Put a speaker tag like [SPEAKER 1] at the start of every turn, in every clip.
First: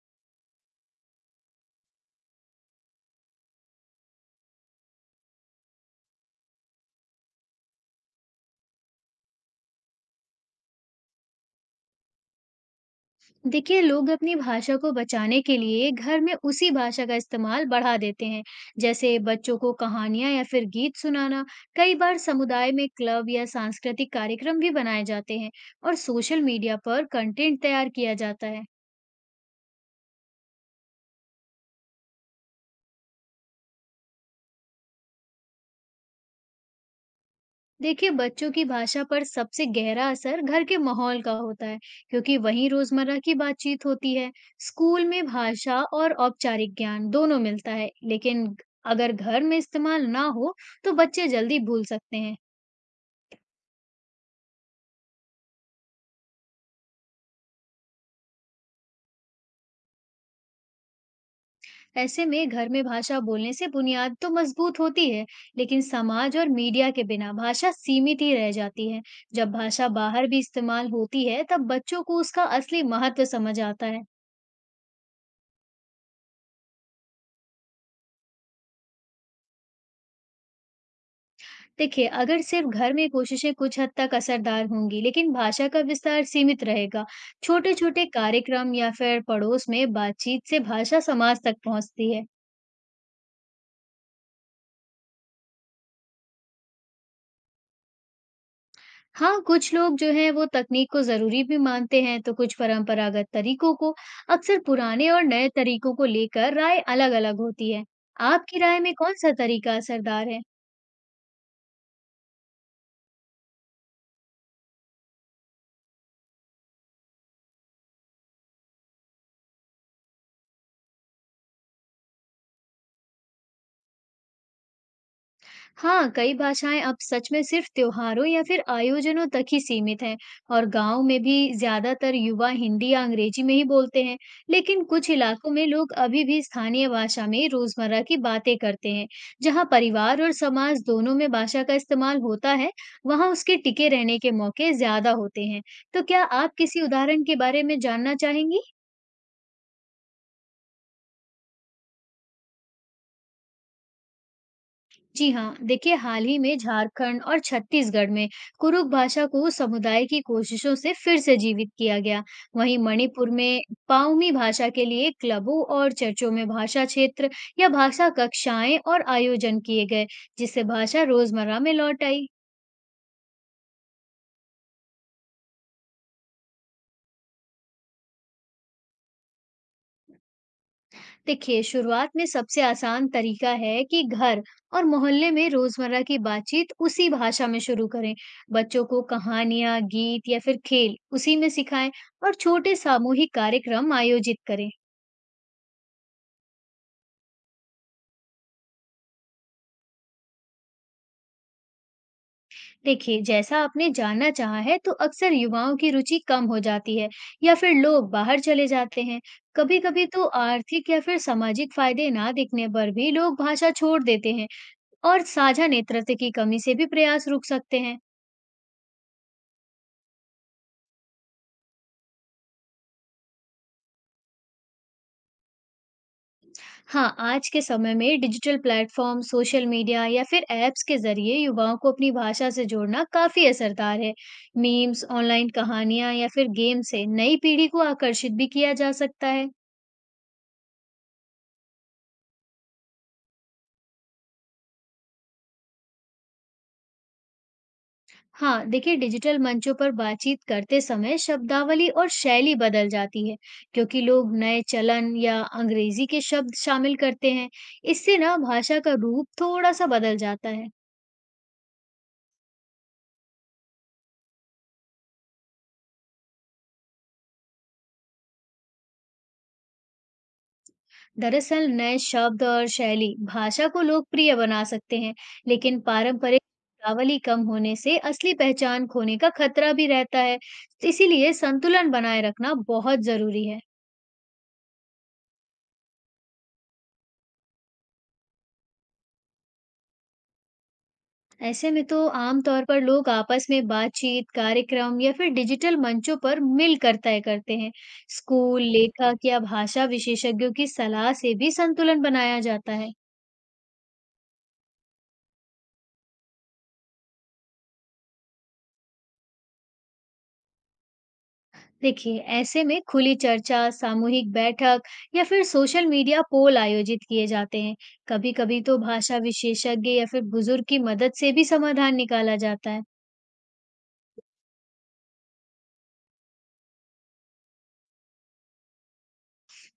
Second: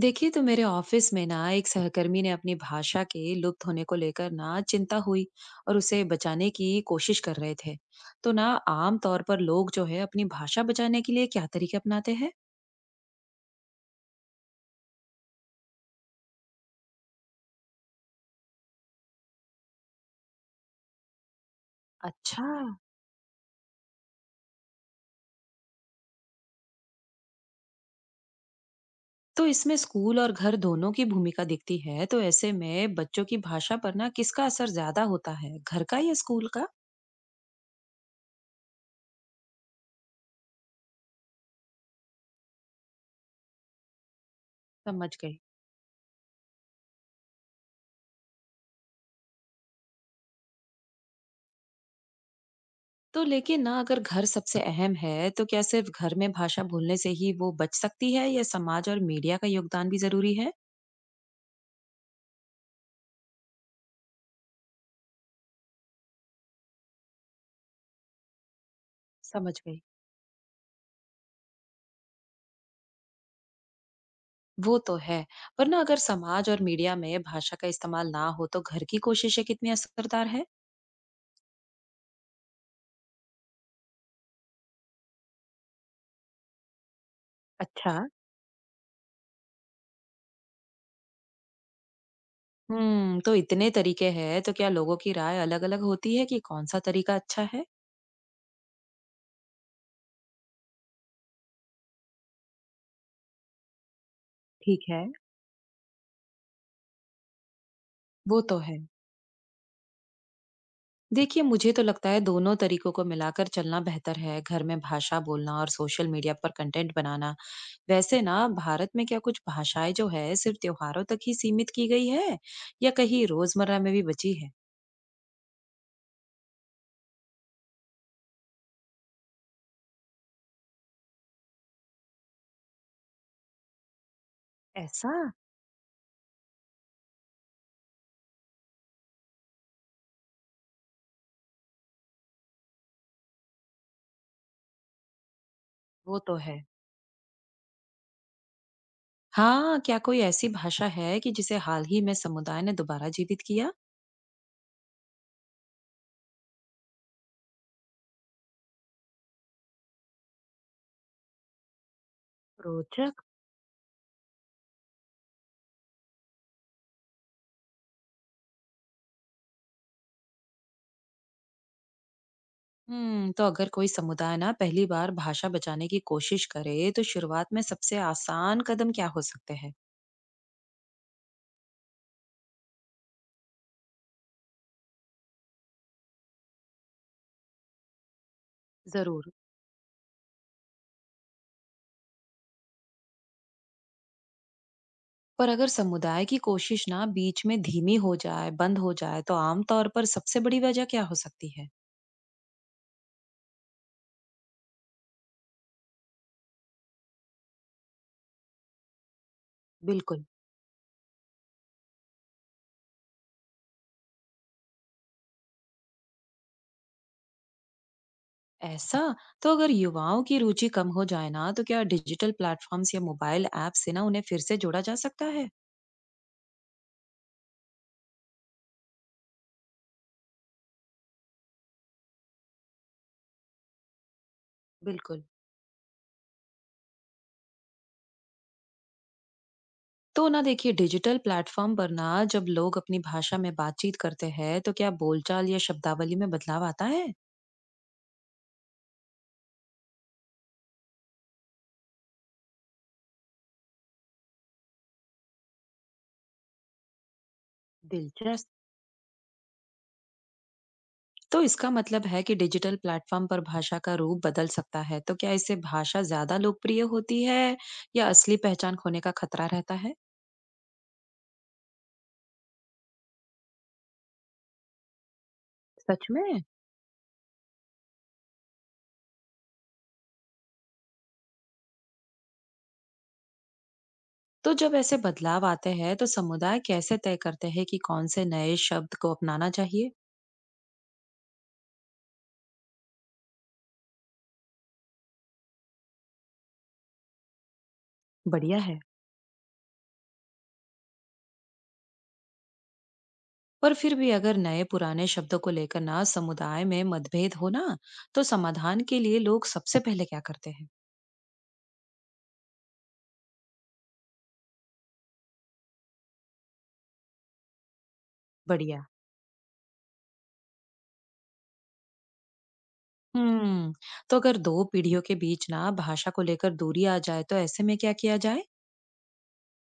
[SPEAKER 1] देखिए, तो मेरे ऑफिस में ना एक सहकर्मी ने अपनी भाषा के लुप्त होने को लेकर ना चिंता हुई और उसे बचाने की कोशिश कर रहे थे। तो ना आम तौर पर लोग जो है अपनी भाषा बचाने के लिए क्या तरीके अपनाते हैं?
[SPEAKER 2] देखिए लोग अपनी भाषा को बचाने के लिए घर में उसी भाषा का इस्तेमाल बढ़ा देते हैं। जैसे बच्चों को कहानियां या फिर गीत सुनाना। कई बार
[SPEAKER 1] अच्छा।
[SPEAKER 2] समुदाय में क्लब या सांस्कृतिक कार्यक्रम भी बनाए जाते हैं। और सोशल मीडिया पर कंटेंट तैयार किया जाता है।
[SPEAKER 1] तो इसमें स्कूल और घर दोनों की भूमिका दिखती है, तो ऐसे में बच्चों की भाषा पर ना किसका असर ज्यादा होता है, घर का या स्कूल का?
[SPEAKER 2] देखिए बच्चों की भाषा पर सबसे गहरा असर घर के माहौल का होता है, क्योंकि वहीं रोजमर्रा की बातचीत होती है। स्कूल
[SPEAKER 1] समझ
[SPEAKER 2] में
[SPEAKER 1] गई।
[SPEAKER 2] भाषा और औपचारिक ज्ञान दोनों मिलता है, लेकिन अगर घर में इस्तेमाल ना हो तो बच्चे जल्दी भूल सकते हैं।
[SPEAKER 1] तो लेकिन ना अगर घर सबसे अहम है, तो क्या सिर्फ घर में भाषा भूलने से ही वो बच सकती है या समाज और मीडिया का योगदान भी जरूरी है?
[SPEAKER 2] ऐसे में घर में भाषा बोलने से बुनियाद तो मजबूत होती है, लेकिन समाज और मीडिया के बिना भाषा सीमित ही रह जाती है। जब
[SPEAKER 1] समझ गई।
[SPEAKER 2] भाषा बाहर भी इस्तेमाल होती है तब बच्चों को उसका असली महत्व समझ आता है।
[SPEAKER 1] वो तो है। पर ना अगर समाज और मीडिया में भाषा का इस्तेमाल ना हो तो घर की कोशिशें कितनी असरदार है?
[SPEAKER 2] देखिए, अगर सिर्फ घर में कोशिशें कुछ हद तक असरदार होंगी, लेकिन भाषा का विस्तार सीमित रहेगा।
[SPEAKER 1] अच्छा।
[SPEAKER 2] छोटे-छोटे कार्यक्रम या फिर पड़ोस में बातचीत से भाषा समाज तक पहुंचती है।
[SPEAKER 1] हम्म, तो इतने तरीके हैं तो क्या लोगों की राय अलग-अलग होती है कि कौन सा तरीका अच्छा है?
[SPEAKER 2] हाँ, कुछ लोग जो हैं वो तकनीक को ज़रूरी भी मानते हैं, तो कुछ परंपरागत तरीकों को। अक्सर
[SPEAKER 1] ठीक है।
[SPEAKER 2] पुराने और नए तरीकों को लेकर राय अलग-अलग होती है।
[SPEAKER 1] वो
[SPEAKER 2] आपकी
[SPEAKER 1] तो है।
[SPEAKER 2] राय में कौन-सा तरीका असरदार है?
[SPEAKER 1] देखिए, मुझे तो लगता है दोनों तरीकों को मिलाकर चलना बेहतर है, घर में भाषा बोलना और सोशल मीडिया पर कंटेंट बनाना। वैसे ना भारत में क्या कुछ भाषाएं जो है सिर्फ त्योहारों तक ही सीमित की गई है या कहीं रोजमर्रा में भी बची है?
[SPEAKER 2] हाँ, कई भाषाएँ अब सच में सिर्फ़ त्योहारों या फिर आयोजनों तक ही सीमित हैं, और गाँव में भी ज़्यादातर युवा हिंदी या अंग्रेजी में ही बोलते हैं। लेकिन कुछ
[SPEAKER 1] ऐसा।
[SPEAKER 2] इलाकों में लोग अभी भी स्थानीय भाषा में रोज़मर्रा की बातें करते हैं। जहाँ परिवार और समाज दोनों में भाषा का इस्तेमाल होता है, वहाँ उसके टिके रहने के मौके ज़्यादा होते हैं। तो
[SPEAKER 1] वो
[SPEAKER 2] क्या
[SPEAKER 1] तो
[SPEAKER 2] आप
[SPEAKER 1] है।
[SPEAKER 2] किसी उदाहरण के बारे में जानना चाहेंगी?
[SPEAKER 1] हाँ, क्या कोई ऐसी भाषा है कि जिसे हाल ही में समुदाय ने दोबारा जीवित किया?
[SPEAKER 2] जी हाँ, देखिए हाल ही में झारखंड और छत्तीसगढ़ में कुरुक भाषा को समुदाय की कोशिशों से फिर से जीवित किया गया। वहीं
[SPEAKER 1] रोचक।
[SPEAKER 2] मणिपुर में पाउमी भाषा के लिए क्लबों और चर्चों में भाषा क्षेत्र या भाषा कक्षाएं और आयोजन किए गए, जिससे भाषा रोजमर्रा में लौट आई।
[SPEAKER 1] तो अगर कोई समुदाय ना पहली बार भाषा बचाने की कोशिश करे, तो शुरुआत में सबसे आसान कदम क्या हो सकते हैं?
[SPEAKER 2] देखिए शुरुआत में सबसे आसान तरीका है कि घर और मोहल्ले में रोजमर्रा की बातचीत उसी भाषा में शुरू करें। बच्चों को
[SPEAKER 1] जरूर।
[SPEAKER 2] कहानियां, गीत या फिर खेल उसी में सिखाएं। और छोटे सामूहिक कार्यक्रम आयोजित करें।
[SPEAKER 1] पर अगर समुदाय की कोशिश ना बीच में धीमी हो जाए, बंद हो जाए, तो आमतौर पर सबसे बड़ी वजह क्या हो सकती है?
[SPEAKER 2] देखिए जैसा आपने जानना चाहा है, तो अक्सर युवाओं की रुचि कम हो जाती है या फिर लोग बाहर चले जाते हैं। कभी कभी तो
[SPEAKER 1] बिल्कुल।
[SPEAKER 2] आर्थिक या फिर सामाजिक फायदे ना दिखने पर भी लोग भाषा छोड़ देते हैं। और साझा नेतृत्व की कमी से भी प्रयास रुक सकते हैं।
[SPEAKER 1] ऐसा। तो अगर युवाओं की रुचि कम हो जाए ना, तो क्या डिजिटल प्लेटफॉर्म्स या मोबाइल ऐप से ना उन्हें फिर से जोड़ा जा सकता है?
[SPEAKER 2] हाँ, आज के समय में डिजिटल प्लेटफ़ॉर्म, सोशल मीडिया या फिर ऐप्स के ज़रिए युवाओं को अपनी भाषा से जोड़ना काफ़ी असरदार है। मीम्स,
[SPEAKER 1] बिल्कुल।
[SPEAKER 2] ऑनलाइन कहानियाँ या फिर गेम से नई पीढ़ी को आकर्षित भी किया जा सकता है।
[SPEAKER 1] तो ना देखिए, डिजिटल प्लेटफॉर्म पर ना जब लोग अपनी भाषा में बातचीत करते हैं तो क्या बोलचाल या शब्दावली में बदलाव आता है?
[SPEAKER 2] हाँ, देखिए डिजिटल मंचों पर बातचीत करते समय शब्दावली और शैली बदल जाती है, क्योंकि लोग नए चलन या अंग्रेज़ी के शब्द शामिल करते हैं। इससे ना
[SPEAKER 1] दिलचस्प।
[SPEAKER 2] भाषा का रूप थोड़ा-सा बदल जाता है।
[SPEAKER 1] तो इसका मतलब है कि डिजिटल प्लेटफॉर्म पर भाषा का रूप बदल सकता है, तो क्या इससे भाषा ज्यादा लोकप्रिय होती है या असली पहचान खोने का खतरा रहता है?
[SPEAKER 2] दरअसल नए शब्द और शैली भाषा को लोकप्रिय बना सकते हैं, लेकिन
[SPEAKER 1] सच में।
[SPEAKER 2] पारंपरिक शब्दावली कम होने से असली पहचान खोने का खतरा भी रहता है। इसीलिए संतुलन बनाए रखना बहुत जरूरी है।
[SPEAKER 1] तो जब ऐसे बदलाव आते हैं तो समुदाय कैसे तय करते हैं कि कौन से नए शब्द को अपनाना चाहिए?
[SPEAKER 2] ऐसे में तो आमतौर पर लोग आपस में बातचीत, कार्यक्रम या फिर डिजिटल मंचों पर मिलकर तय करते हैं।
[SPEAKER 1] बढ़िया
[SPEAKER 2] स्कूल,
[SPEAKER 1] है।
[SPEAKER 2] लेखक या भाषा विशेषज्ञों की सलाह से भी संतुलन बनाया जाता है।
[SPEAKER 1] पर फिर भी अगर नए पुराने शब्दों को लेकर ना समुदाय में मतभेद हो ना, तो समाधान के लिए लोग सबसे पहले क्या करते हैं?
[SPEAKER 2] देखिए ऐसे में खुली चर्चा, सामूहिक बैठक या फिर सोशल मीडिया पोल आयोजित किए जाते हैं। कभी-कभी तो
[SPEAKER 1] बढ़िया।
[SPEAKER 2] भाषा विशेषज्ञ या फिर बुजुर्ग की मदद से भी समाधान निकाला जाता है।
[SPEAKER 1] हम्म। तो अगर दो पीढ़ियों के बीच ना भाषा को लेकर दूरी आ जाए तो ऐसे में क्या किया जाए?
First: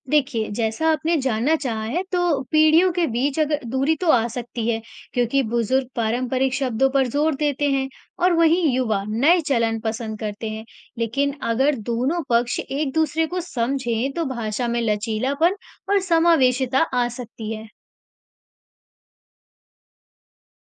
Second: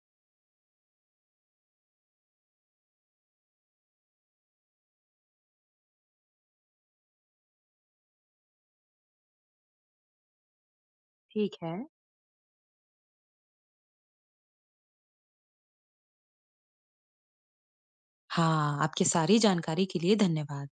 [SPEAKER 2] देखिए, जैसा आपने जानना चाहा है, तो पीढ़ियों के बीच अगर दूरी तो आ सकती है, क्योंकि बुजुर्ग पारंपरिक शब्दों पर जोर देते हैं और वहीं युवा नए चलन पसंद करते हैं। लेकिन
[SPEAKER 1] ठीक
[SPEAKER 2] अगर
[SPEAKER 1] है।
[SPEAKER 2] दोनों पक्ष एक दूसरे को समझें, तो भाषा में लचीलापन और समावेशिता आ सकती है।
[SPEAKER 1] हाँ, आपकी सारी जानकारी के लिए धन्यवाद।